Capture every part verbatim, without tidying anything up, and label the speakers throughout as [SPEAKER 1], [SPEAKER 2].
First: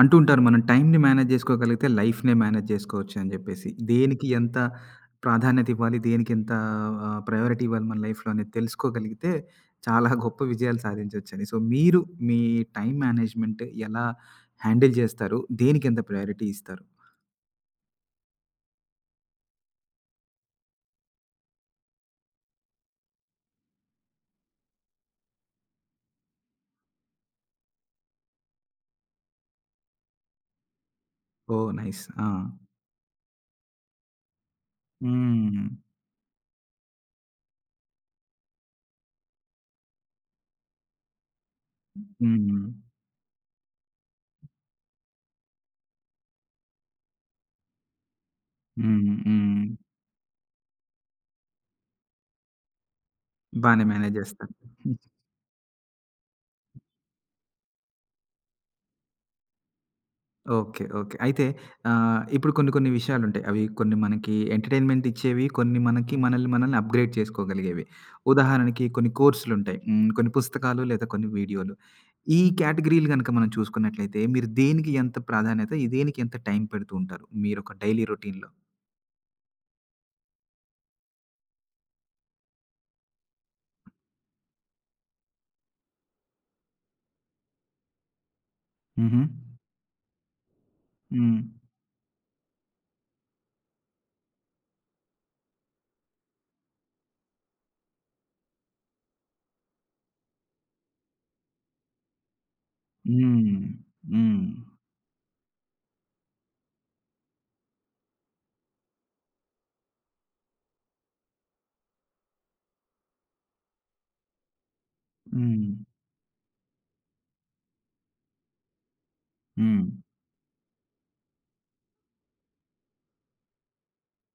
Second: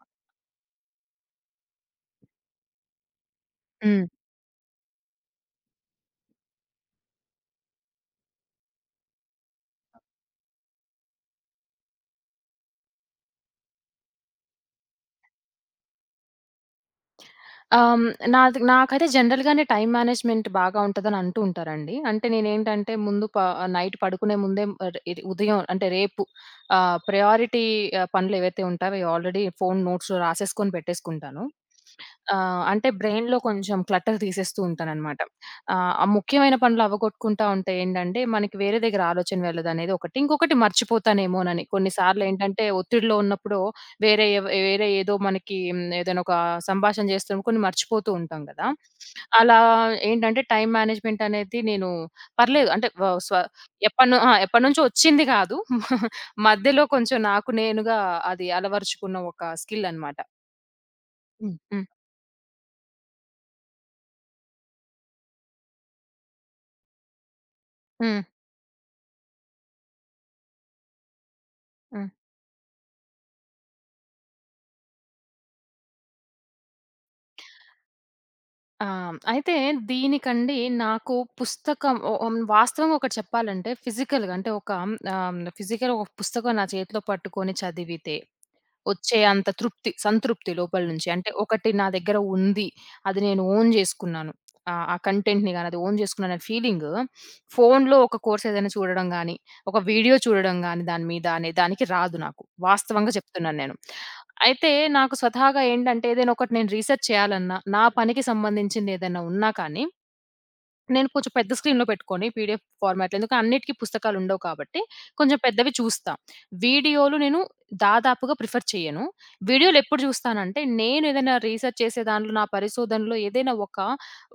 [SPEAKER 1] అంటూ ఉంటారు. మనం టైమ్‌ని మేనేజ్ జేసుకోగలిగితే లైఫ్‌నే మేనేజ్ జేసుకోవచ్చు అని జెప్పేసి.
[SPEAKER 2] హ్మ్.
[SPEAKER 1] దేనికి ఎంత ప్రాధాన్యత ఇవ్వాలి, దేనికి ఎంత ఆహ్, ప్రయారిటీ ఇవ్వాలి మన లైఫ్‌లో అనేది తెలుసుకోగలిగితే చాలా గొప్ప విజయాలు సాధించొచ్చని. సో, మీరు మీ టైమ్ మేనేజ్‌మెంట్ ఎలా హ్యాండిల్ జేస్తారు? దేనికి ఎంత ప్రయారిటీ ఇస్తారు?
[SPEAKER 2] ఆహ్, హ్మ్. నాది నాకైతే జనరల్‌గానే టైమ్ మేనేజ్‌మెంట్ బాగా ఉంటదని అంటూ ఉంటారండి. అంటే నేనేంటంటే ముందు ప నైట్ పడుకునే ముందే, ఆహ్, ఇది ఉదయం అంటే రేపు ఆహ్, ప్రయారిటీ, ఆహ్, పనులేవైతే ఉంటాయో అవి ఆల్రెడీ ఫోను నోట్స్‌లో రాసేసుకొని పెట్టేసుకుంటాను.
[SPEAKER 1] ఓహ్! నైస్. ఆ!
[SPEAKER 2] ఆహ్, అంటే బ్రెయిన్‌లో కొంచెం క్లటర్ తీసేస్తూ ఉంటాననమాట.
[SPEAKER 1] హ్మ్.
[SPEAKER 2] ఆహ్, ఆ ముఖ్యమైన పనులు అవ్వగొట్టుకుంటా ఉంటే ఏంటంటే మనకి వేరే దగ్గర ఆలోచన వెళ్ళదనేది ఒకటి. ఇంకొకటి మర్చిపోతానేమోనని.
[SPEAKER 1] హ్మ్.
[SPEAKER 2] కొన్నిసార్లేంటంటే ఒత్తిడిలో ఉన్నప్పుడు వేరే ఎవ వేరే ఏదో మనకి హ్మ్, ఏదైనా ఒక సంభాషణ చేస్తున్నప్పుడు కొన్ని మర్చిపోతూ ఉంటాం గదా!
[SPEAKER 1] హ్మ్.
[SPEAKER 2] అలా
[SPEAKER 1] హ్మ్.
[SPEAKER 2] ఏంటంటే టైమ్ మేనేజ్‌మెంట్ అనేది నేను పర్లేదు. అంటే వ స్వ
[SPEAKER 1] బానే మేనేజ్
[SPEAKER 2] ఎప్పను ఆ!
[SPEAKER 1] జేస్తారు.
[SPEAKER 2] ఎప్పటినుంచో వచ్చింది కాదు. మధ్యలో కొంచెం నాకు నేనుగా అది అలవరుచుకున్న ఒక స్కిల్ అన్నమాట.
[SPEAKER 1] ఓకే. ఓకే. అయితే
[SPEAKER 2] హ్మ్. హ్మ్.
[SPEAKER 1] ఆహ్, ఇప్పుడు కొన్ని కొన్ని విషయాలుంటాయి. అవి కొన్ని మనకి ఎంటర్‌టైన్‌మెంట్ ఇచ్చేవి. కొన్ని మనకి మనల్ని మనల్ని అప్‌గ్రేడ్ చేసుకోగలిగేవి.
[SPEAKER 2] హ్మ్.
[SPEAKER 1] ఉదాహరణకి కొన్ని కోర్సులుంటాయి. హ్మ్. కొన్ని పుస్తకాలు లేదా కొన్ని వీడియోలు.
[SPEAKER 2] హ్మ్.
[SPEAKER 1] ఈ కేటగిరీలు గనక మనం చూసుకున్నట్లయితే మీరు దేనికి ఎంత ప్రాధాన్యత, ఈ దేనికి ఎంత టైం పెడుతూ ఉంటారు? మీరొక డైలీ రొటీన్‌లో?
[SPEAKER 2] ఆ! అయితే దీనికండి, నాకు పుస్తకం ఒ ఓం వాస్తవంగా ఒకటి చెప్పాలంటే, ఫిజికల్‌గా అంటే ఒక ఆహ్, ఫిజికల్‌గా ఒక పుస్తకం నా చేతిలో పట్టుకొని చదివితే వచ్చే
[SPEAKER 1] హుహు.
[SPEAKER 2] అంత తృప్తి, సంతృప్తి లోపల నుంచి. అంటే
[SPEAKER 1] హ్మ్.
[SPEAKER 2] ఒకటి నా దగ్గర ఉంది. అది నేను ఓన్ జేసుకున్నాను. ఆహ్, ఆ కంటెంట్‌ని గాని అది ఓన్ జేసుకున్నాను అనే ఫీలింగు ఫోనులో ఒక కోర్స్ ఏదైనా చూడడం గాని, ఒక వీడియో చూడడం గాని దాని మీద అనే దానికి రాదు నాకు. వాస్తవంగా చెప్తున్నాను
[SPEAKER 1] హ్మ్.
[SPEAKER 2] నేను.
[SPEAKER 1] హ్మ్.
[SPEAKER 2] అయితే నాకు స్వతహాగా ఏంటంటే ఏదైనా ఒకటి నేను రీసెర్చ్ చేయాలన్నా, నా పనికి సంబంధించింది ఏదైనా ఉన్నా కానీ నేను కొంచెం పెద్ద స్క్రీన్‌లో పెట్టుకొని పీడీఎఫ్ ఫార్మాట్‌లో, ఎందుకంటే అన్నిటికి పుస్తకాలు ఉండవు కాబట్టి, కొంచెం పెద్దవి
[SPEAKER 1] హ్మ్.
[SPEAKER 2] చూస్తా. వీడియోలు నేను దాదాపుగా ప్రిఫర్ చేయను. వీడియోలు
[SPEAKER 1] హ్మ్.
[SPEAKER 2] ఎప్పుడు చూస్తానంటే, నేను ఏదైనా రీసెర్చ్ చేసే దాంట్లో, నా పరిశోధనలో ఏదైనా ఒక,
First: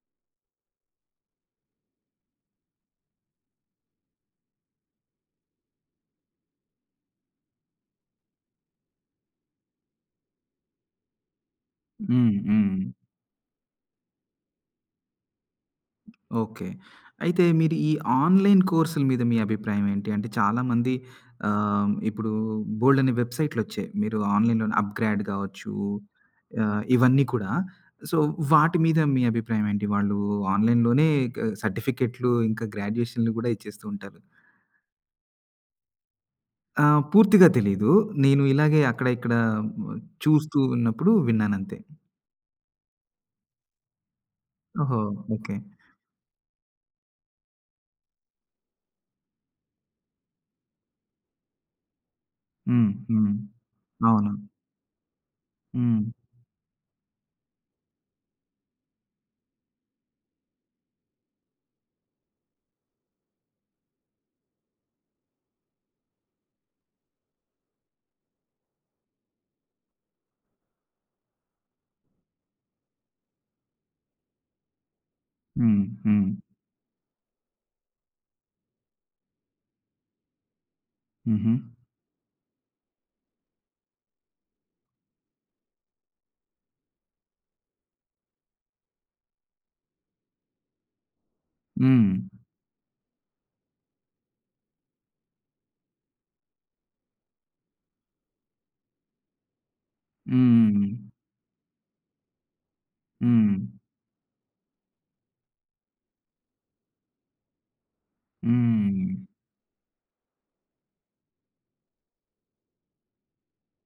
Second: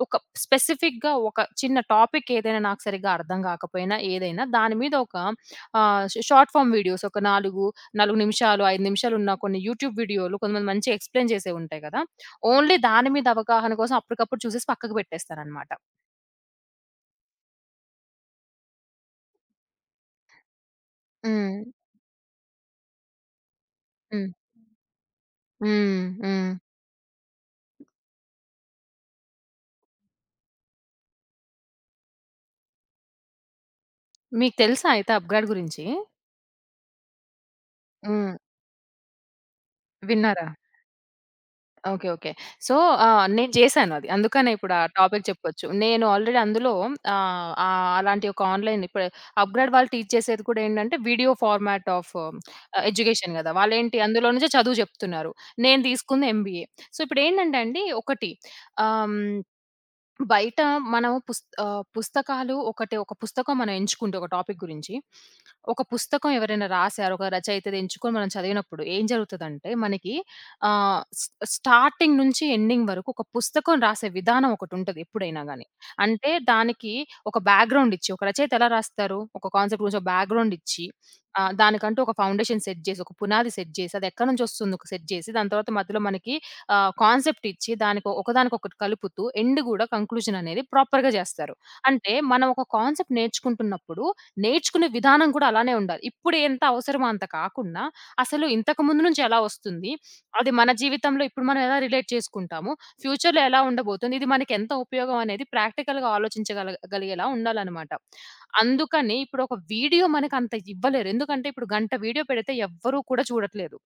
[SPEAKER 2] ఒక స్పెసిఫిక్‌గా ఒక చిన్న టాపిక్ ఏదైనా నాకు సరిగ్గా అర్థం కాకపోయినా ఏదైనా దాని మీద ఒక ఆహ్, షా షార్ట్ ఫార్మ్ వీడియోస్, ఒక నాలుగు, నాలుగు నిమిషాలు, ఐదు నిమిషాలు ఉన్న కొన్ని యూట్యూబ్ వీడియోలు కొంతమంది మంచిగా ఎక్స్‌ప్లెయిన్ చేసేవి ఉంటాయి కదా!
[SPEAKER 1] హ్మ్. హ్మ్.
[SPEAKER 2] ఓన్లీ దాని మీద అవగాహన కోసం అప్పటికప్పుడు చూసేసి పక్కకు పెట్టేస్తాననమాట.
[SPEAKER 1] ఓకే. అయితే మీరు ఈ ఆన్‌లైన్ కోర్సుల మీద మీ అభిప్రాయం ఏంటి? అంటే చాలామంది
[SPEAKER 2] హ్మ్.
[SPEAKER 1] ఆహ్, ఇప్పుడు బోలెడన్ని వెబ్‌సైట్‌లొచ్చాయి. మీరు
[SPEAKER 2] హ్మ్.
[SPEAKER 1] ఆన్‌లైన్‌లోనే అప్‌గ్రేడ్ గావచ్చు,
[SPEAKER 2] హ్మ్. హ్మ్.
[SPEAKER 1] ఆహ్, ఇవన్నీ కూడా. సో, వాటి మీద మీ అభిప్రాయం ఏంటి? వాళ్ళు ఆన్‌లైన్‌లోనే క సర్టిఫికేట్‌లు, ఇంకా గ్రాడ్యుయేషన్‌లు గూడా ఇచ్చేస్తూ ఉంటారు.
[SPEAKER 2] మీకు తెలుసా అయితే అప్‌గ్రేడ్ గురించి?
[SPEAKER 1] ఆహ్, పూర్తిగా తెలీదు.
[SPEAKER 2] హ్మ్.
[SPEAKER 1] నేను ఇలాగే అక్కడ, ఇక్కడ హ్మ్,
[SPEAKER 2] విన్నారా?
[SPEAKER 1] చూస్తూ ఉన్నప్పుడు విన్నానంతే.
[SPEAKER 2] ఓకే. ఓకే. సో, ఆహ్, నేను చేశాను అది. అందుకనే ఇప్పుడు ఆ
[SPEAKER 1] ఓహో!
[SPEAKER 2] Topic
[SPEAKER 1] okay.
[SPEAKER 2] చెప్పొచ్చు. నేను ఆల్రెడీ అందులో, ఆహ్, ఆహ్, అలాంటి ఒక ఆన్‌లైన్, ఇప్పుడు అప్‌గ్రేడ్ వాళ్ళు టీచ్ చేసేది కూడా ఏంటంటే వీడియో ఫార్మాట్ ఆఫ్
[SPEAKER 1] హ్మ్. హ్మ్.
[SPEAKER 2] ఎడ్యుకేషన్ కదా! వాళ్ళేంటి అందులో
[SPEAKER 1] అవును.
[SPEAKER 2] నుంచే చదువు చెప్తున్నారు. నేను
[SPEAKER 1] హ్మ్.
[SPEAKER 2] తీసుకుంది ఎంబీఏ. సో, ఇప్పుడేంటంటే అండి ఒకటి, ఆహ్, హ్మ్ బయట మనం పుస్ ఆహ్, పుస్తకాలు ఒకటి ఒక పుస్తకం మనం ఎంచుకుంటే ఒక టాపిక్ గురించి, ఒక పుస్తకం ఎవరైనా రాసారు, ఒక రచయితది ఎంచుకొని మనం చదివినప్పుడు ఏం జరుగుతదంటే మనకి ఆహ్, స్ స్టార్టింగ్ నుంచి ఎండింగ్ వరకు ఒక పుస్తకం రాసే విధానం ఒకటుంటది ఎప్పుడైనా గాని.
[SPEAKER 1] హ్మ్. హ్మ్.
[SPEAKER 2] అంటే దానికి ఒక బ్యాక్‌గ్రౌండ్ ఇచ్చి, ఒక రచయిత ఎలా రాస్తారు? ఒక కాన్సెప్ట్ గురించి ఒక బ్యాక్‌గ్రౌండ్ ఇచ్చి,
[SPEAKER 1] హుహు.
[SPEAKER 2] ఆహ్, దానికంటూ ఒక ఫౌండేషన్ సెట్ జేసి, ఒక పునాది సెట్ జేసి, అది ఎక్కడి నుంచొస్తుందో సెట్ జేసి, దాని తర్వాత మధ్యలో మనకి ఆహ్, కాన్సెప్ట్ ఇచ్చి దానికి ఒకదానికొకటి కలుపుతూ ఎండ్ గూడా కంక్లూజన్ అనేది ప్రాపర్‌గా జేస్తారు.
[SPEAKER 1] హ్మ్.
[SPEAKER 2] అంటే మనం ఒక కాన్సెప్ట్ నేర్చుకుంటున్నప్పుడు, నేర్చుకునే విధానం కూడా అలానే ఉండాలి. ఇప్పుడు ఎంత అవసరమో అంత కాకుండా, అసలు ఇంతకు ముందు నుంచి ఎలా వస్తుంది? అది మన
[SPEAKER 1] హ్మ్.
[SPEAKER 2] జీవితంలో ఇప్పుడు మనం ఎలా రిలేట్ చేసుకుంటాము? ఫ్యూచర్‌లో
[SPEAKER 1] హ్మ్.
[SPEAKER 2] ఎలా ఉండబోతుంది? ఇది మనకి ఎంత ఉపయోగం అనేది ప్రాక్టికల్‌గా ఆలోచించగల గలిగేలా ఉండాలనమాట.
[SPEAKER 1] హ్మ్.
[SPEAKER 2] అందుకని ఇప్పుడు ఒక వీడియో మనకంత ఇవ్వలేరు. ఎందుకంటే ఇప్పుడు గంట వీడియో పెడితే ఎవ్వరూ కూడా చూడట్లేదు.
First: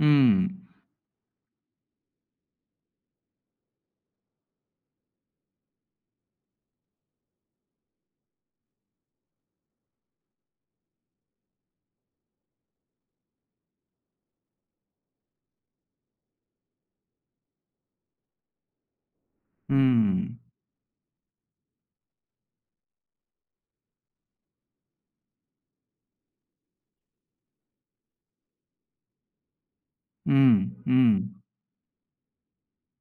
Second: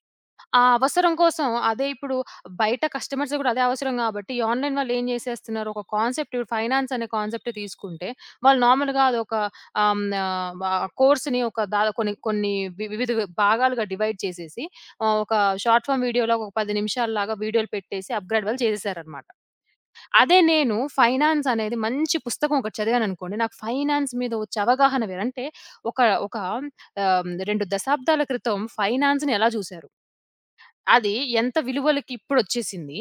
[SPEAKER 1] హ్మ్.
[SPEAKER 2] ఆ అవసరం కోసం, అదే ఇప్పుడు బయట కస్టమర్స్ కూడా అదే అవసరం కాబట్టి, ఈ ఆన్‌లైన్ వాళ్ళు ఏం చేసేస్తున్నారు, ఒక కాన్సెప్ట్, ఇప్పుడు ఫైనాన్స్ అనే కాన్సెప్ట్ తీసుకుంటే, వాళ్ళు నార్మల్‌గా అదొక ఆహ్, హ్మ్. ఆహ్, వ కోర్స్‌ని ఒక దా కొన్ని కొన్ని వి వివిధ భాగాలుగా డివైడ్ చేసేసి, ఆహ్, ఒక షార్ట్ ఫార్మ్ వీడియోలాగా ఒక పది నిమిషాల్లాగా వీడియోలు పెట్టేసి అప్‌గ్రేడ్ వాళ్ళు చేసేసారనమాట.
[SPEAKER 1] హ్మ్.
[SPEAKER 2] అదే నేను ఫైనాన్స్ అనేది మంచి పుస్తకం ఒకటి చదివాననుకోండి, నాకు ఫైనాన్స్ మీద వచ్చే అవగాహన వేరు. అంటే ఒక ఒక ఆహ్, రెండు దశాబ్దాల క్రితం ఫైనాన్స్‌ని ఎలా చూసారో,
[SPEAKER 1] హ్మ్.
[SPEAKER 2] అది
[SPEAKER 1] హ్మ్.
[SPEAKER 2] ఎంత విలువలకి ఇప్పుడొచ్చేసింది.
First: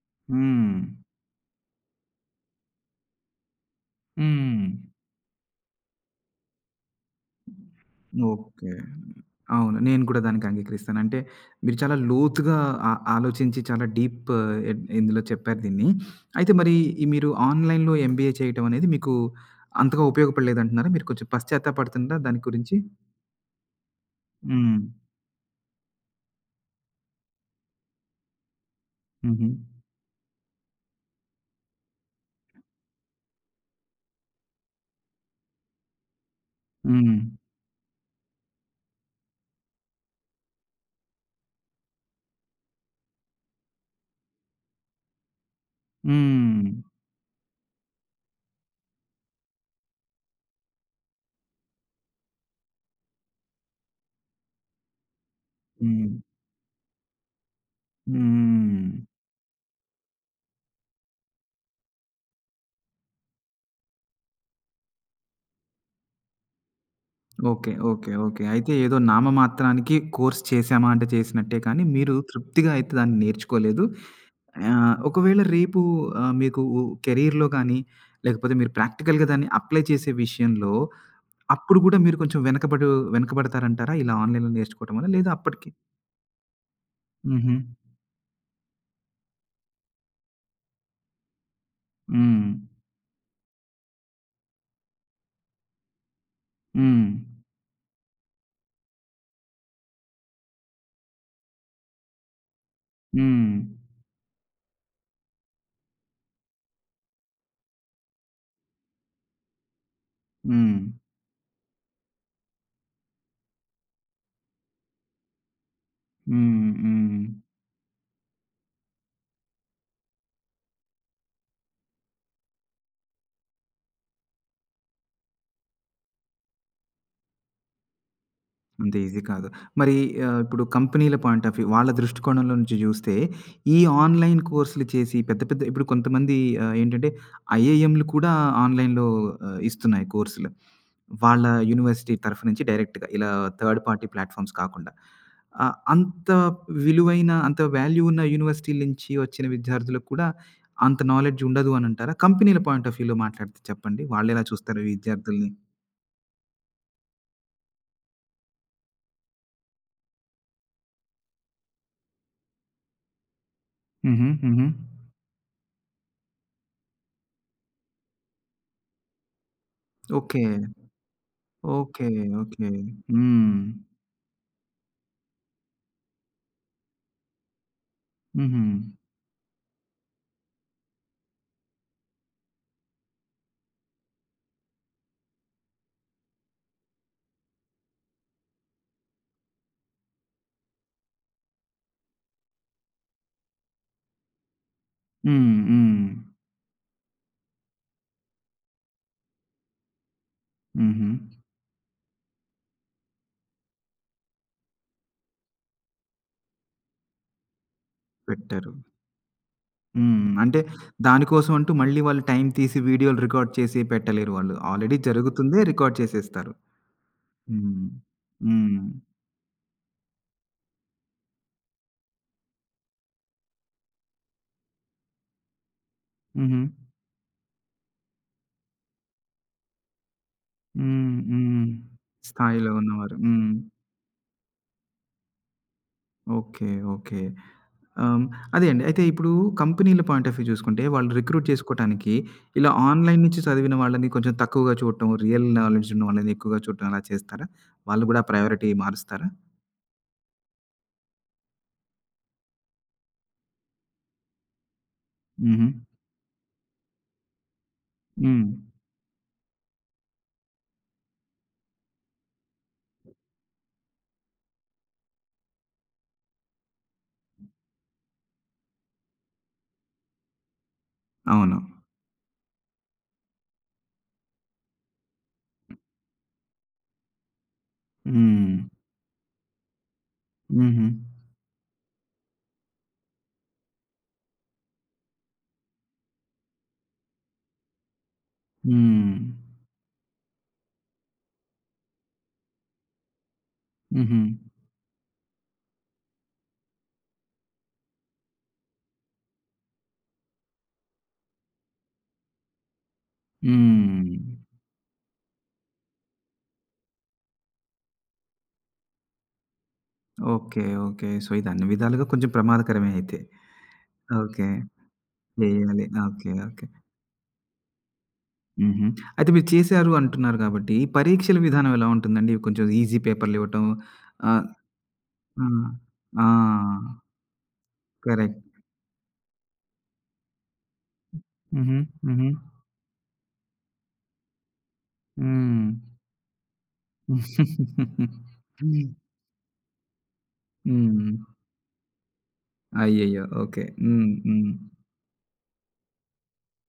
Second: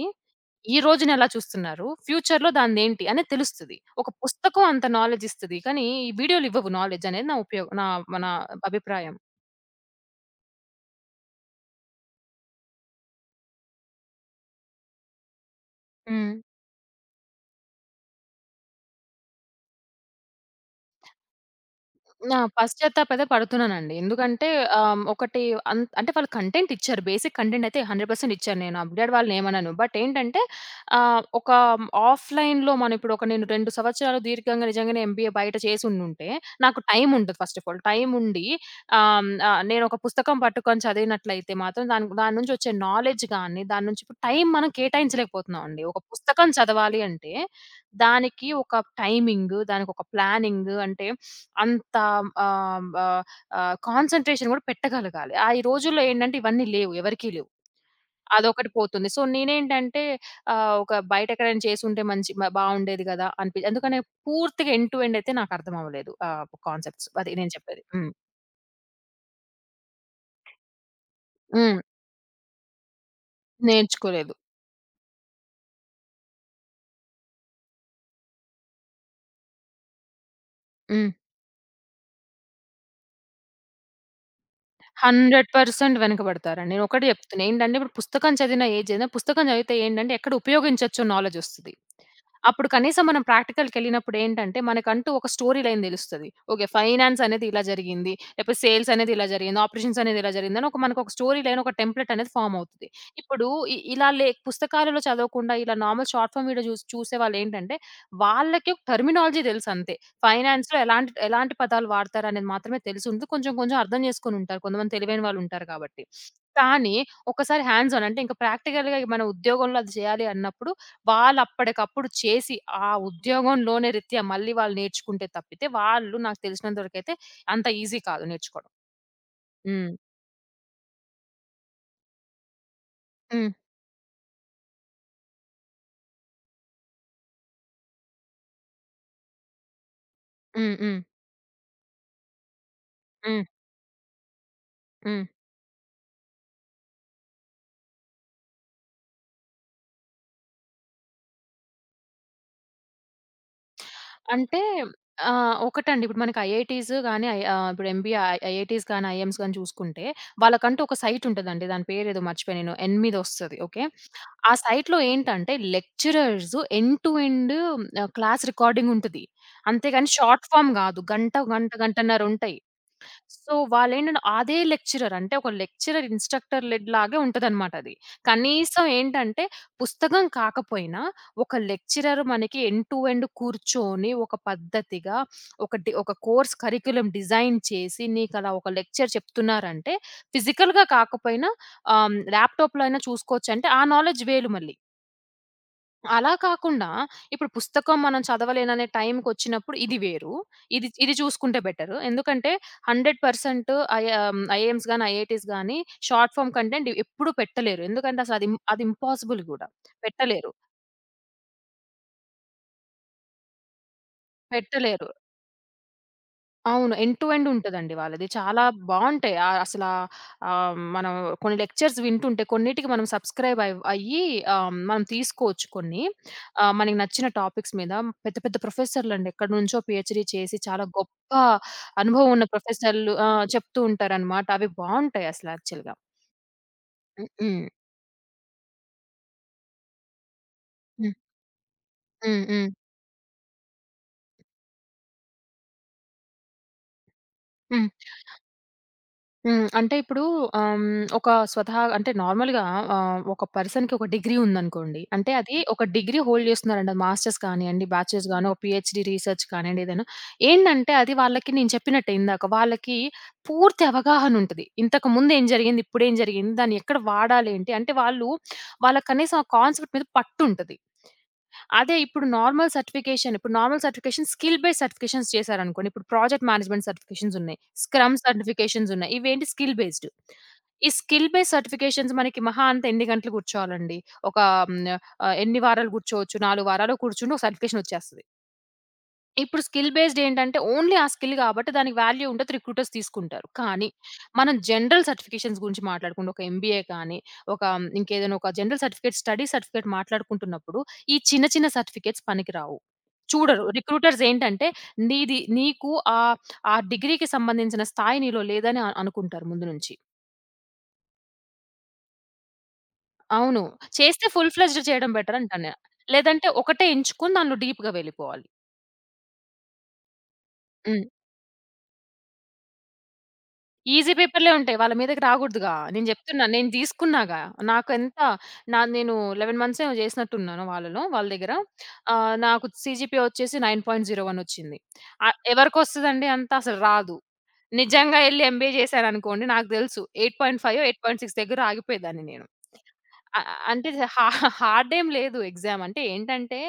[SPEAKER 2] ఈ
[SPEAKER 1] హ్మ్.
[SPEAKER 2] రోజునెలా చూస్తున్నారు? ఫ్యూచర్‌లో దానిదేంటి అనేది తెలుస్తది. ఒక పుస్తకం
[SPEAKER 1] హ్మ్.
[SPEAKER 2] అంత నాలెడ్జ్ ఇస్తది. కానీ, ఈ వీడియోలివ్వవు నాలెడ్జ్ అనేది. నా ఉపయోగం నా మన
[SPEAKER 1] ఓకే.
[SPEAKER 2] అభిప్రాయం.
[SPEAKER 1] అవును. నేను కూడా దానికి అంగీకరిస్తాను. అంటే మీరు చాలా లోతుగా ఆ ఆలోచించి చాలా డీప్ ఇ ఇందులో చెప్పారు దీన్ని.
[SPEAKER 2] హ్మ్.
[SPEAKER 1] అయితే మరి ఈ మీరు ఆన్‌లైన్‌లో ఎంబీఏ చేయటం అనేది మీకు అంతగా ఉపయోగపడలేదంటున్నారా? మీరు కొంచెం పశ్చాత్తాపడుతున్నారా
[SPEAKER 2] ఆ!
[SPEAKER 1] దాని గురించి?
[SPEAKER 2] పశ్చాత్తాపతే పడుతున్నానండి. ఎందుకంటే
[SPEAKER 1] హ్మ్.
[SPEAKER 2] ఆహ్, ఒకటి, అన్ అంటే వాళ్ళు కంటెంట్ ఇచ్చారు. బేసిక్ కంటెంట్ అయితే నూరు శాతం ఇచ్చారు. నేను అప్‌గ్రేడ్ వాళ్ళని
[SPEAKER 1] హుహు.
[SPEAKER 2] ఏమనను. బట్ ఏంటంటే ఆహ్, ఒక ఆఫ్‌లైన్‌లో మనం ఇప్పుడు, ఒక నేను రెండు సంవత్సరాలు దీర్ఘంగా నిజంగానే ఎంబీఏ బయట చేసుండుంటే, నాకు టైం
[SPEAKER 1] హ్మ్.
[SPEAKER 2] ఉండదు ఫస్ట్ ఆఫ్ ఆల్. టైం ఉండి ఆహ్, ఆహ్, నేను ఒక పుస్తకం పట్టుకొని చదివినట్లయితే మాత్రం దాని దాని నుంచి వచ్చే నాలెడ్జ్ గాని, దాని నుంచి ఇప్పుడు టైం మనం కేటాయించలేకపోతున్నామండి. ఒక పుస్తకం
[SPEAKER 1] హ్మ్.
[SPEAKER 2] చదవాలి అంటే దానికి ఒక టైమింగ్, దానికొక ప్లానింగ్, అంటే అంత ఆహ్, ఆహ్, ఆహ్, కాన్సంట్రేషన్ గూడా పెట్టగలగాలి. ఆ ఈ రోజుల్లో
[SPEAKER 1] హ్మ్.
[SPEAKER 2] ఏంటంటే ఇవన్నీ లేవు. ఎవరికీ లేవు. అదొకటి
[SPEAKER 1] హ్మ్.
[SPEAKER 2] పోతుంది. సో, నేనేంటంటే ఆహ్, ఒక బయట ఎక్కడైనా చేసుంటే మంచి మ బావుండేది గదా! అనిపి ఎందుకని పూర్తిగా ఎండ్ టు ఎండ్ అయితే నాకర్థం అవ్వలేదు, ఆ కాన్సెప్ట్స్. అది నేను
[SPEAKER 1] ఓకే.
[SPEAKER 2] చెప్పేది.
[SPEAKER 1] ఓకే.
[SPEAKER 2] హ్మ్.
[SPEAKER 1] ఓకే. అయితే ఏదో నామమాత్రానికి కోర్స్ చేశామా అంటే చేసినట్టే
[SPEAKER 2] హ్మ్.
[SPEAKER 1] కానీ, మీరు తృప్తిగా అయితే దాన్ని నేర్చుకోలేదు.
[SPEAKER 2] నేర్చుకోలేదు.
[SPEAKER 1] ఆహ్, ఒకవేళ రేపు ఆహ్, మీకు కెరియర్‌లో కానీ, లేకపోతే మీరు ప్రాక్టికల్‌గా దాన్ని అప్లై చేసే విషయంలో,
[SPEAKER 2] హ్మ్.
[SPEAKER 1] అప్పుడు గూడా మీరు కొంచెం వెనకబడు వెనకబడతారంటారా? ఇలా ఆన్‌లైన్‌లో నేర్చుకోవడం వల్ల? లేదా అప్పటికి
[SPEAKER 2] నూరు శాతం వెనకబడతారండి. నేనొకటి జెప్తున్నా
[SPEAKER 1] హుహు.
[SPEAKER 2] ఏంటంటే ఇప్పుడు పుస్తకం చదివిన ఏజ్ అయినా, పుస్తకం చదివితే ఏంటంటే ఎక్కడ ఉపయోగించొచ్చో నాలెడ్జ్ ఒస్తది.
[SPEAKER 1] హ్మ్.
[SPEAKER 2] అప్పుడు కనీసం మనం ప్రాక్టికల్‌కెళ్ళినప్పుడు ఏంటంటే, మనకంటూ ఒక స్టోరీ లైన్ తెలుస్తది. ఓకే.
[SPEAKER 1] హ్మ్.
[SPEAKER 2] ఫైనాన్స్ అనేది ఇలా జరిగింది. లేకపోతే సేల్స్ అనేది ఇలా జరిగింది. ఆపరేషన్స్ అనేది ఇలా జరిగింది అని, ఒక మనకొక స్టోరీ లైన్, ఒక టెంప్లెట్ అనేది ఫార్మ్ అవుతది. ఇప్పుడు
[SPEAKER 1] హ్మ్.
[SPEAKER 2] ఇ ఇలా లే పుస్తకాలలో చదవకుండా ఇలా నార్మల్ షార్ట్ ఫార్మ్ వీడియో చూసి చూసేవాళ్ళేంటంటే, వాళ్ళకి టెర్మినాలజీ తెలుసంతే. ఫైనాన్స్‌లో
[SPEAKER 1] హ్మ్.
[SPEAKER 2] ఎలాంటి ఎలాంటి పదాలు వాడతారనేది మాత్రమే తెలిసుంటది. కొంచెం కొంచెం అర్థం చేసుకొనుంటారు. కొంతమంది తెలివైన వాళ్ళుంటారు కాబట్టి.
[SPEAKER 1] హ్మ్.
[SPEAKER 2] కానీ,
[SPEAKER 1] హ్మ్.
[SPEAKER 2] ఒకసారి హ్యాండ్స్ ఆన్ అంటే ఇంక ప్రాక్టికల్‌గా మన ఉద్యోగంలో అది చేయాలి అన్నప్పుడు, వాళ్ళప్పటికప్పుడు చేసి, ఆ ఉద్యోగంలోనే రీత్యా మళ్ళీ వాళ్ళు నేర్చుకుంటే తప్పితే, వాళ్ళు నాకు తెలిసినంత వరకైతే అంత ఈజీ కాదు నేర్చుకోవడం.
[SPEAKER 1] అంత ఈజీ కాదు.
[SPEAKER 2] హ్మ్.
[SPEAKER 1] మరి ఆహ్, ఇప్పుడు కంపెనీల పాయింట్ ఆఫ్ వ్యూ వాళ్ళ దృష్టికోణంలో నుంచి జూస్తే,
[SPEAKER 2] హ్మ్.
[SPEAKER 1] ఈ ఆన్‌లైన్ కోర్సులు చేసి పెద్ద పెద్ద ఇప్పుడు కొంతమంది ఆహ్, ఏంటంటే ఐఐఎంలు కూడా ఆన్‌లైన్‌లో ఆహ్, ఇస్తున్నాయి కోర్సులు.
[SPEAKER 2] హ్మ్. హ్మ్.
[SPEAKER 1] వాళ్ళ యూనివర్సిటీ తరఫు నుంచి డైరెక్ట్‌గా ఇలా
[SPEAKER 2] హ్మ్.
[SPEAKER 1] థర్డ్ పార్టీ ప్లాట్‌ఫార్మ్స్ కాకుండా.
[SPEAKER 2] హ్మ్.
[SPEAKER 1] ఆహ్, అంత విలువైన, అంత వాల్యూ ఉన్న యూనివర్సిటీల నుంచి వచ్చిన విద్యార్థులకు కూడా అంత నాలెడ్జ్ ఉండదు అనంటారా? కంపెనీల పాయింట్ ఆఫ్ వ్యూలో మాట్లాడితే చెప్పండి. వాళ్ళెలా
[SPEAKER 2] అంటే
[SPEAKER 1] చూస్తారు ఈ విద్యార్థుల్ని?
[SPEAKER 2] ఆహ్, ఒకటండి, ఇప్పుడు మనకి ఐఐటీస్ గాని, ఐ ఆహ్, ఇప్పుడు ఎంబీఏ ఐ ఐఐటీస్ గాని, ఐఐఎమ్స్ గాని చూసుకుంటే, వాళ్ళకంటూ ఒక సైట్ ఉంటదండి. దాని పేరేదో మర్చిపోయా నేను. ఎనిమిది ఒస్తది. ఓకే.
[SPEAKER 1] హుహు.
[SPEAKER 2] ఆ
[SPEAKER 1] హుహు.
[SPEAKER 2] సైట్‌లో ఏంటంటే lecturers end to end ah, class recording ఉంటది. అంతేగాని
[SPEAKER 1] ఓకే.
[SPEAKER 2] షార్ట్ ఫార్మ్ గాదు. గంట, గంట,
[SPEAKER 1] ఓకే.
[SPEAKER 2] గంటన్నర ఉంటాయి.
[SPEAKER 1] ఓకే.
[SPEAKER 2] సో,
[SPEAKER 1] హ్మ్.
[SPEAKER 2] వాళ్ళేంటంటే అదే లెక్చరర్. అంటే ఒక లెక్చరర్, ఇన్‌స్ట్రక్టర్ లెడ్ లాగే ఉంటదనమాట అది.
[SPEAKER 1] హుహు.
[SPEAKER 2] కనీసం ఏంటంటే, పుస్తకం కాకపోయినా ఒక లెక్చరర్ మనకి ఎండ్ టు ఎండ్ కూర్చొని, ఒక పద్ధతిగా ఒక డి ఒక కోర్స్ కరిక్యులమ్ డిజైన్ చేసి, నీకలా ఒక లెక్చర్ చెప్తున్నారంటే, ఫిజికల్‌గా కాకపోయినా ఆహ్, ల్యాప్‌టాప్‌లో అయినా చూసుకోవచ్చంటే, ఆ నాలెడ్జ్ వేలు మళ్ళీ.
[SPEAKER 1] హ్మ్. హ్మ్.
[SPEAKER 2] అలా కాకుండా ఇప్పుడు పుస్తకం మనం చదవలేననే టైంకొచ్చినప్పుడు ఇది వేరు. ఇది
[SPEAKER 1] హుహు.
[SPEAKER 2] ఇది చూసుకుంటే బెటరు. ఎందుకంటే నూరు శాతం ఐ ఆహ్, ఐఏఎమ్స్ గాని, ఐఐటీస్ గాని షార్ట్ ఫార్మ్ కంటెంట్ ఎప్పుడూ పెట్టలేరు. ఎందుకంటే అసలు అది
[SPEAKER 1] పెట్టారు.
[SPEAKER 2] అది ఇంపాసిబుల్ గూడా.
[SPEAKER 1] హ్మ్.
[SPEAKER 2] పెట్టలేరు.
[SPEAKER 1] అంటే దానికోసం అంటూ మళ్ళీ వాళ్ళు టైం తీసి వీడియోలు రికార్డ్ చేసి పెట్టలేరు వాళ్ళు. ఆల్రెడీ
[SPEAKER 2] పెట్టలేరు.
[SPEAKER 1] జరుగుతుందే రికార్డ్ చేసేస్తారు.
[SPEAKER 2] అవును. ఎండ్ టు ఎండ్
[SPEAKER 1] హ్మ్.
[SPEAKER 2] ఉంటదండి వాళ్ళది. చాలా
[SPEAKER 1] హ్మ్.
[SPEAKER 2] బావుంటాయి. ఆహ్, అసలా ఆహ్, మనం కొన్ని లెక్చర్స్ వింటుంటే కొన్నిటికి మనం సబ్‌స్క్రైబ్ అయ్ అయ్యి, ఆహ్, మనం తీసుకోవచ్చు కొన్ని.
[SPEAKER 1] హుహు.
[SPEAKER 2] ఆహ్, మనకి నచ్చిన టాపిక్స్ మీద పెద్ద పెద్ద ప్రొఫెసర్‌లండి, ఎక్కడి నుంచో పీహెచ్‌డీ చేసి చాలా
[SPEAKER 1] హ్మ్.
[SPEAKER 2] గొప్ప
[SPEAKER 1] హ్మ్.
[SPEAKER 2] అనుభవం ఉన్న
[SPEAKER 1] స్థాయిలో ఉన్నవారు.
[SPEAKER 2] ప్రొఫెసర్‌లు, ఆ!
[SPEAKER 1] హ్మ్.
[SPEAKER 2] చెప్తూ ఉంటారనమాట. అవి బావుంటాయి అసలు యాక్చువల్‌గా.
[SPEAKER 1] ఓకే. ఓకే.
[SPEAKER 2] హ్మ్.
[SPEAKER 1] ఆహ్, అదే అండి. అయితే ఇప్పుడు కంపెనీల పాయింట్ ఆఫ్ వ్యూ చూసుకుంటే, వాళ్ళు
[SPEAKER 2] హ్మ్.
[SPEAKER 1] రిక్రూట్ చేసుకోటానికి
[SPEAKER 2] హ్మ్. హ్మ్.
[SPEAKER 1] ఇలా ఆన్‌లైన్ నుంచి చదివిన వాళ్ళని కొంచెం తక్కువగా చూడటం, రియల్ నాలెడ్జ్ ఉన్న వాళ్ళని ఎక్కువగా చూడటం అలా చేస్తారా?
[SPEAKER 2] హ్మ్.
[SPEAKER 1] వాళ్ళు గూడా ప్రయారిటీ మారుస్తారా?
[SPEAKER 2] హ్మ్. అంటే ఇప్పుడు ఆహ్, హ్మ్, ఒక స్వతహా అంటే నార్మల్‌గా ఆహ్, ఒక పర్సన్‌కి ఒక డిగ్రీ ఉందనుకోండి. అంటే అది
[SPEAKER 1] హుహు.
[SPEAKER 2] ఒక డిగ్రీ హోల్డ్ చేస్తున్నారండి. మాస్టర్స్ కానియండి, బ్యాచిలర్స్
[SPEAKER 1] హ్మ్.
[SPEAKER 2] గాని, ఒక పీహెచ్‌డీ రీసెర్చ్ కానియండి, ఏదైనా. ఏంటంటే అది వాళ్ళకి నేను చెప్పినట్టే ఇందాక, వాళ్ళకి పూర్తి అవగాహన ఉంటది. ఇంతకు ముందు ఏం జరిగింది? ఇప్పుడేం జరిగింది? దాన్ని ఎక్కడ వాడాలి ఏంటి? అంటే వాళ్ళు వాళ్ళకి కనీసం ఆ కాన్సెప్ట్ మీద పట్టుంటది.
[SPEAKER 1] అవును.
[SPEAKER 2] అదే ఇప్పుడు నార్మల్ సర్టిఫికేషన్ ఇప్పుడు normal certification, skill based certifications చేశారనుకోండి. ఇప్పుడు ప్రాజెక్ట్ మేనేజ్‌మెంట్ సర్టిఫికేషన్స్ ఉన్నాయి. స్క్రమ్
[SPEAKER 1] హ్మ్.
[SPEAKER 2] సర్టిఫికేషన్స్ ఉన్నాయి. ఇవేంటి స్కిల్ బేస్డ్.
[SPEAKER 1] హుహు.
[SPEAKER 2] ఈ స్కిల్ బేస్డ్ సర్టిఫికేషన్స్ మనకి మహా అంత ఎన్ని గంటలు కూర్చోవాలండి? ఒక హ్మ్. ఆహ్, ఎన్ని వారాలు కూర్చోవచ్చు? నాలుగు వారాలు కూర్చుంటే ఒక సర్టిఫికేషన్ వచ్చేస్తది.
[SPEAKER 1] హ్మ్.
[SPEAKER 2] ఇప్పుడు స్కిల్ బేస్డ్ ఏంటంటే ఓన్లీ ఆ స్కిల్ కాబట్టి దానికి వాల్యూ ఉంటది. రిక్రూటర్స్ తీసుకుంటారు. కానీ
[SPEAKER 1] హుహు.
[SPEAKER 2] మనం జనరల్ సర్టిఫికేషన్స్ గురించి మాట్లాడుకుంటే ఒక ఎంబీఏ కానీ, ఒక మ్, ఇంకేదైనా ఒక జనరల్ సర్టిఫికేట్, స్టడీ సర్టిఫికేట్ మాట్లాడుకుంటున్నప్పుడు ఈ చిన్న చిన్న సర్టిఫికేట్స్ పనికిరావు. చూడరు.
[SPEAKER 1] హ్మ్.
[SPEAKER 2] రిక్రూటర్స్ ఏంటంటే నీది నీకు ఆహ్, ఆ డిగ్రీకి సంబంధించిన స్థాయి నీలో లేదని అ అనుకుంటారు ముందు నుంచి.
[SPEAKER 1] ఓకే. ఓకే. సో, ఇది అన్ని విధాలుగా కొంచెం ప్రమాదకరమే అయితే.
[SPEAKER 2] అవును. చేస్తే
[SPEAKER 1] ఓకే.
[SPEAKER 2] ఫుల్ ఫ్లెడ్జ్డ్ చేయడం బెటర్ అంటాను నేను.
[SPEAKER 1] చేయాలి. ఓకే.
[SPEAKER 2] లేదంటే
[SPEAKER 1] ఓకే.
[SPEAKER 2] ఒకటే ఎంచుకొని దానిలో డీప్‌గా వెళ్ళిపోవాలి.
[SPEAKER 1] హుహు. అయితే మీరు చేశారు అంటున్నారు గాబట్టి,
[SPEAKER 2] హ్మ్.
[SPEAKER 1] పరీక్షల విధానం ఎలా ఉంటుందండి? ఇవి కొంచెం ఈజీ పేపర్‌లు ఇవ్వటం
[SPEAKER 2] ఈజీ
[SPEAKER 1] ఆహ్,
[SPEAKER 2] పేపర్‌లే ఉంటాయి. వాళ్ళ మీదకి
[SPEAKER 1] హ్మ్.
[SPEAKER 2] రాకూడదుగా. నేను
[SPEAKER 1] ఆ!
[SPEAKER 2] జెప్తున్నా. నేను తీసుకున్నాగా. నాకెంత
[SPEAKER 1] కరెక్ట్.
[SPEAKER 2] నా నేను పదకొండు మంత్స్ ఏమో జేసినట్టున్నాను వాళ్ళలో, వాళ్ళ దగ్గర.
[SPEAKER 1] హుహు. హుహు.
[SPEAKER 2] ఆహ్, నాకు సీజీపీఏ వచ్చేసి తొమ్మిది పాయింట్ సున్నా ఒకటి వచ్చింది. ఆహ్,
[SPEAKER 1] హ్మ్.
[SPEAKER 2] ఎవరికొస్తదండి అంత? అసలు రాదు. నిజంగా ఎళ్లి ఎంబీఏ జేశాననుకోండి నాకు దెలుసు ఎనిమిది పాయింట్ ఐదు
[SPEAKER 1] హ్మ్.
[SPEAKER 2] ఎనిమిది పాయింట్ ఆరు దగ్గర ఆగిపోయేదాన్ని నేను.
[SPEAKER 1] అయ్యయ్యో!
[SPEAKER 2] అ అ
[SPEAKER 1] ఓకే.
[SPEAKER 2] అంటే
[SPEAKER 1] హ్మ్.
[SPEAKER 2] హా
[SPEAKER 1] హ్మ్.
[SPEAKER 2] హార్డ్ ఏం లేదు ఎగ్జామ్. అంటే ఏంటంటే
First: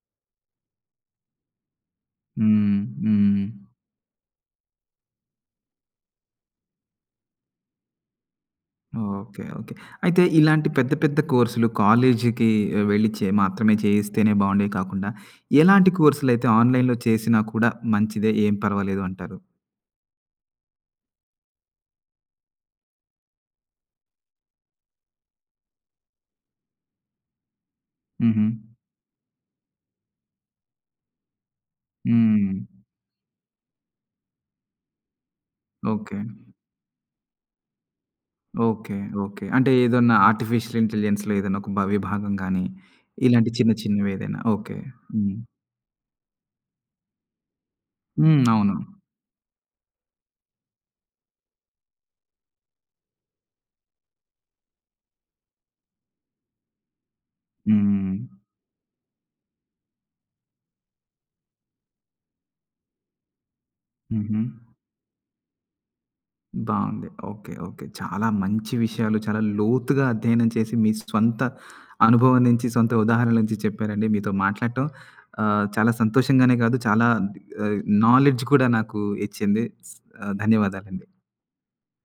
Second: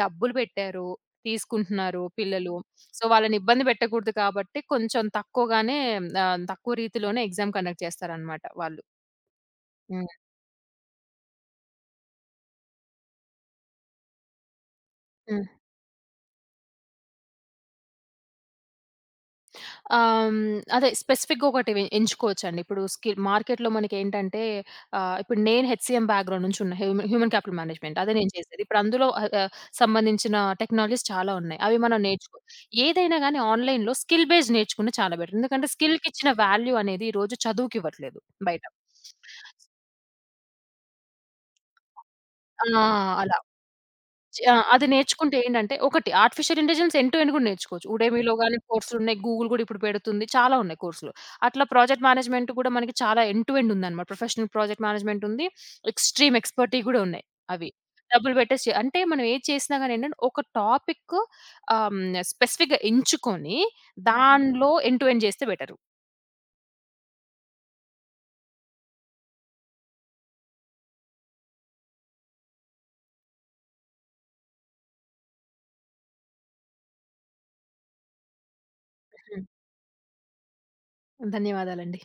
[SPEAKER 2] డబ్బులు పెట్టారు, తీసుకుంటున్నారు పిల్లలు.
[SPEAKER 1] హ్మ్.
[SPEAKER 2] సో, వాళ్ళని
[SPEAKER 1] హ్మ్.
[SPEAKER 2] ఇబ్బంది పెట్టకూడదు కాబట్టి కొంచెం తక్కువగానే, ఆహ్, తక్కువ రీతిలోనే ఎగ్జామ్ కండక్ట్ చేస్తారనమాట వాళ్ళు.
[SPEAKER 1] ఓకే. ఓకే.
[SPEAKER 2] హ్మ్.
[SPEAKER 1] అయితే ఇలాంటి పెద్ద పెద్ద కోర్సులు కాలేజీకి వెళ్ళి చే మాత్రమే చేయిస్తేనే బావుండేవి కాకుండా,
[SPEAKER 2] హ్మ్.
[SPEAKER 1] ఎలాంటి కోర్సులైతే ఆన్‌లైన్‌లో చేసినా కూడా మంచిదే, ఏం పర్వాలేదు అంటారు?
[SPEAKER 2] ఆహ్, హ్మ్. అదే స్పెసిఫిక్‌గా ఒకటి వె ఎంచుకోవచ్చండి. ఇప్పుడు స్కి మార్కెట్‌లో మనకేంటంటే ఆహ్, ఇప్పుడు నేను హెచ్‌సీఎం బ్యాక్‌గ్రౌండ్ నుంచి ఉన్న, హ్యూమ హ్యూమన్ క్యాపిటల్ మేనేజ్‌మెంట్ అదే నేను
[SPEAKER 1] హుహు.
[SPEAKER 2] చేసేది. ఇప్పుడు అందులో ఆహ్, ఆహ్, సంబంధించిన టెక్నాలజీస్ చాలా ఉన్నాయి. అవి మనం నేర్చుకో
[SPEAKER 1] హ్మ్.
[SPEAKER 2] ఏదైనా గాని ఆన్‌లైన్‌లో స్కిల్ బేస్డ్ నేర్చుకున్న చాలా బెటర్. ఎందుకంటే
[SPEAKER 1] ఓకే.
[SPEAKER 2] స్కిల్‌కిచ్చిన వాల్యూ అనేది ఈ రోజు చదువుకివ్వట్లేదు బయట.
[SPEAKER 1] ఓకే. ఓకే. అంటే ఏదన్నా ఆర్టిఫిషియల్ ఇంటెలిజెన్స్‌లో ఏదైనా ఒక బ విభాగం గాని,
[SPEAKER 2] ఆ! అలా.
[SPEAKER 1] ఇలాంటి చిన్న చిన్నవి ఏదైనా.
[SPEAKER 2] ఆ!
[SPEAKER 1] ఓకే.
[SPEAKER 2] అది
[SPEAKER 1] హ్మ్.
[SPEAKER 2] నేర్చుకుంటే ఏంటంటే ఒకటి artificial intelligence end to end గూడా నేర్చుకోవచ్చు. ఉడేమిలో
[SPEAKER 1] హ్మ్.
[SPEAKER 2] గాని
[SPEAKER 1] అవును.
[SPEAKER 2] కోర్సులున్నాయి. గూగుల్ గూడా ఇప్పుడు పెడుతుంది. చాలా ఉన్నాయి కోర్సులు. అట్లా ప్రాజెక్ట్ మేనేజ్‌మెంట్ గూడా మనకి చాలా ఎండ్ టు ఎండ్ ఉందన్నమాట. ప్రొఫెషనల్ ప్రాజెక్ట్ మేనేజ్‌మెంట్ ఉంది. ఎక్స్‌ట్రీమ్ ఎక్స్‌పర్టీ గూడా ఉన్నాయి అవి.
[SPEAKER 1] హ్మ్.
[SPEAKER 2] డబ్బులు పెట్టేసి చే అంటే మనం ఏది చేసినా గాని ఏంటంటే ఒక టాపిక్ ఆహ్, హ్మ్. స్పెసిఫిక్‌గా ఎంచుకొని
[SPEAKER 1] హుహు.
[SPEAKER 2] దానిలో ఎండ్ టు ఎండ్ చేస్తే బెటరు.
[SPEAKER 1] బావుంది. ఓకే. ఓకే. చాలా మంచి విషయాలు చాలా లోతుగా అధ్యయనం చేసి మీ స్వంత అనుభవం నుంచి, సొంత ఉదాహరణల నుంచి చెప్పారండి. మీతో మాట్లాడటం ఆహ్, చాలా సంతోషంగానే కాదు చాలా ఆహ్, నాలెడ్జ్ కూడా నాకు
[SPEAKER 2] హ్మ్.
[SPEAKER 1] ఇచ్చింది. ఆహ్, ధన్యవాదాలండి.
[SPEAKER 2] ధన్యవాదాలండి.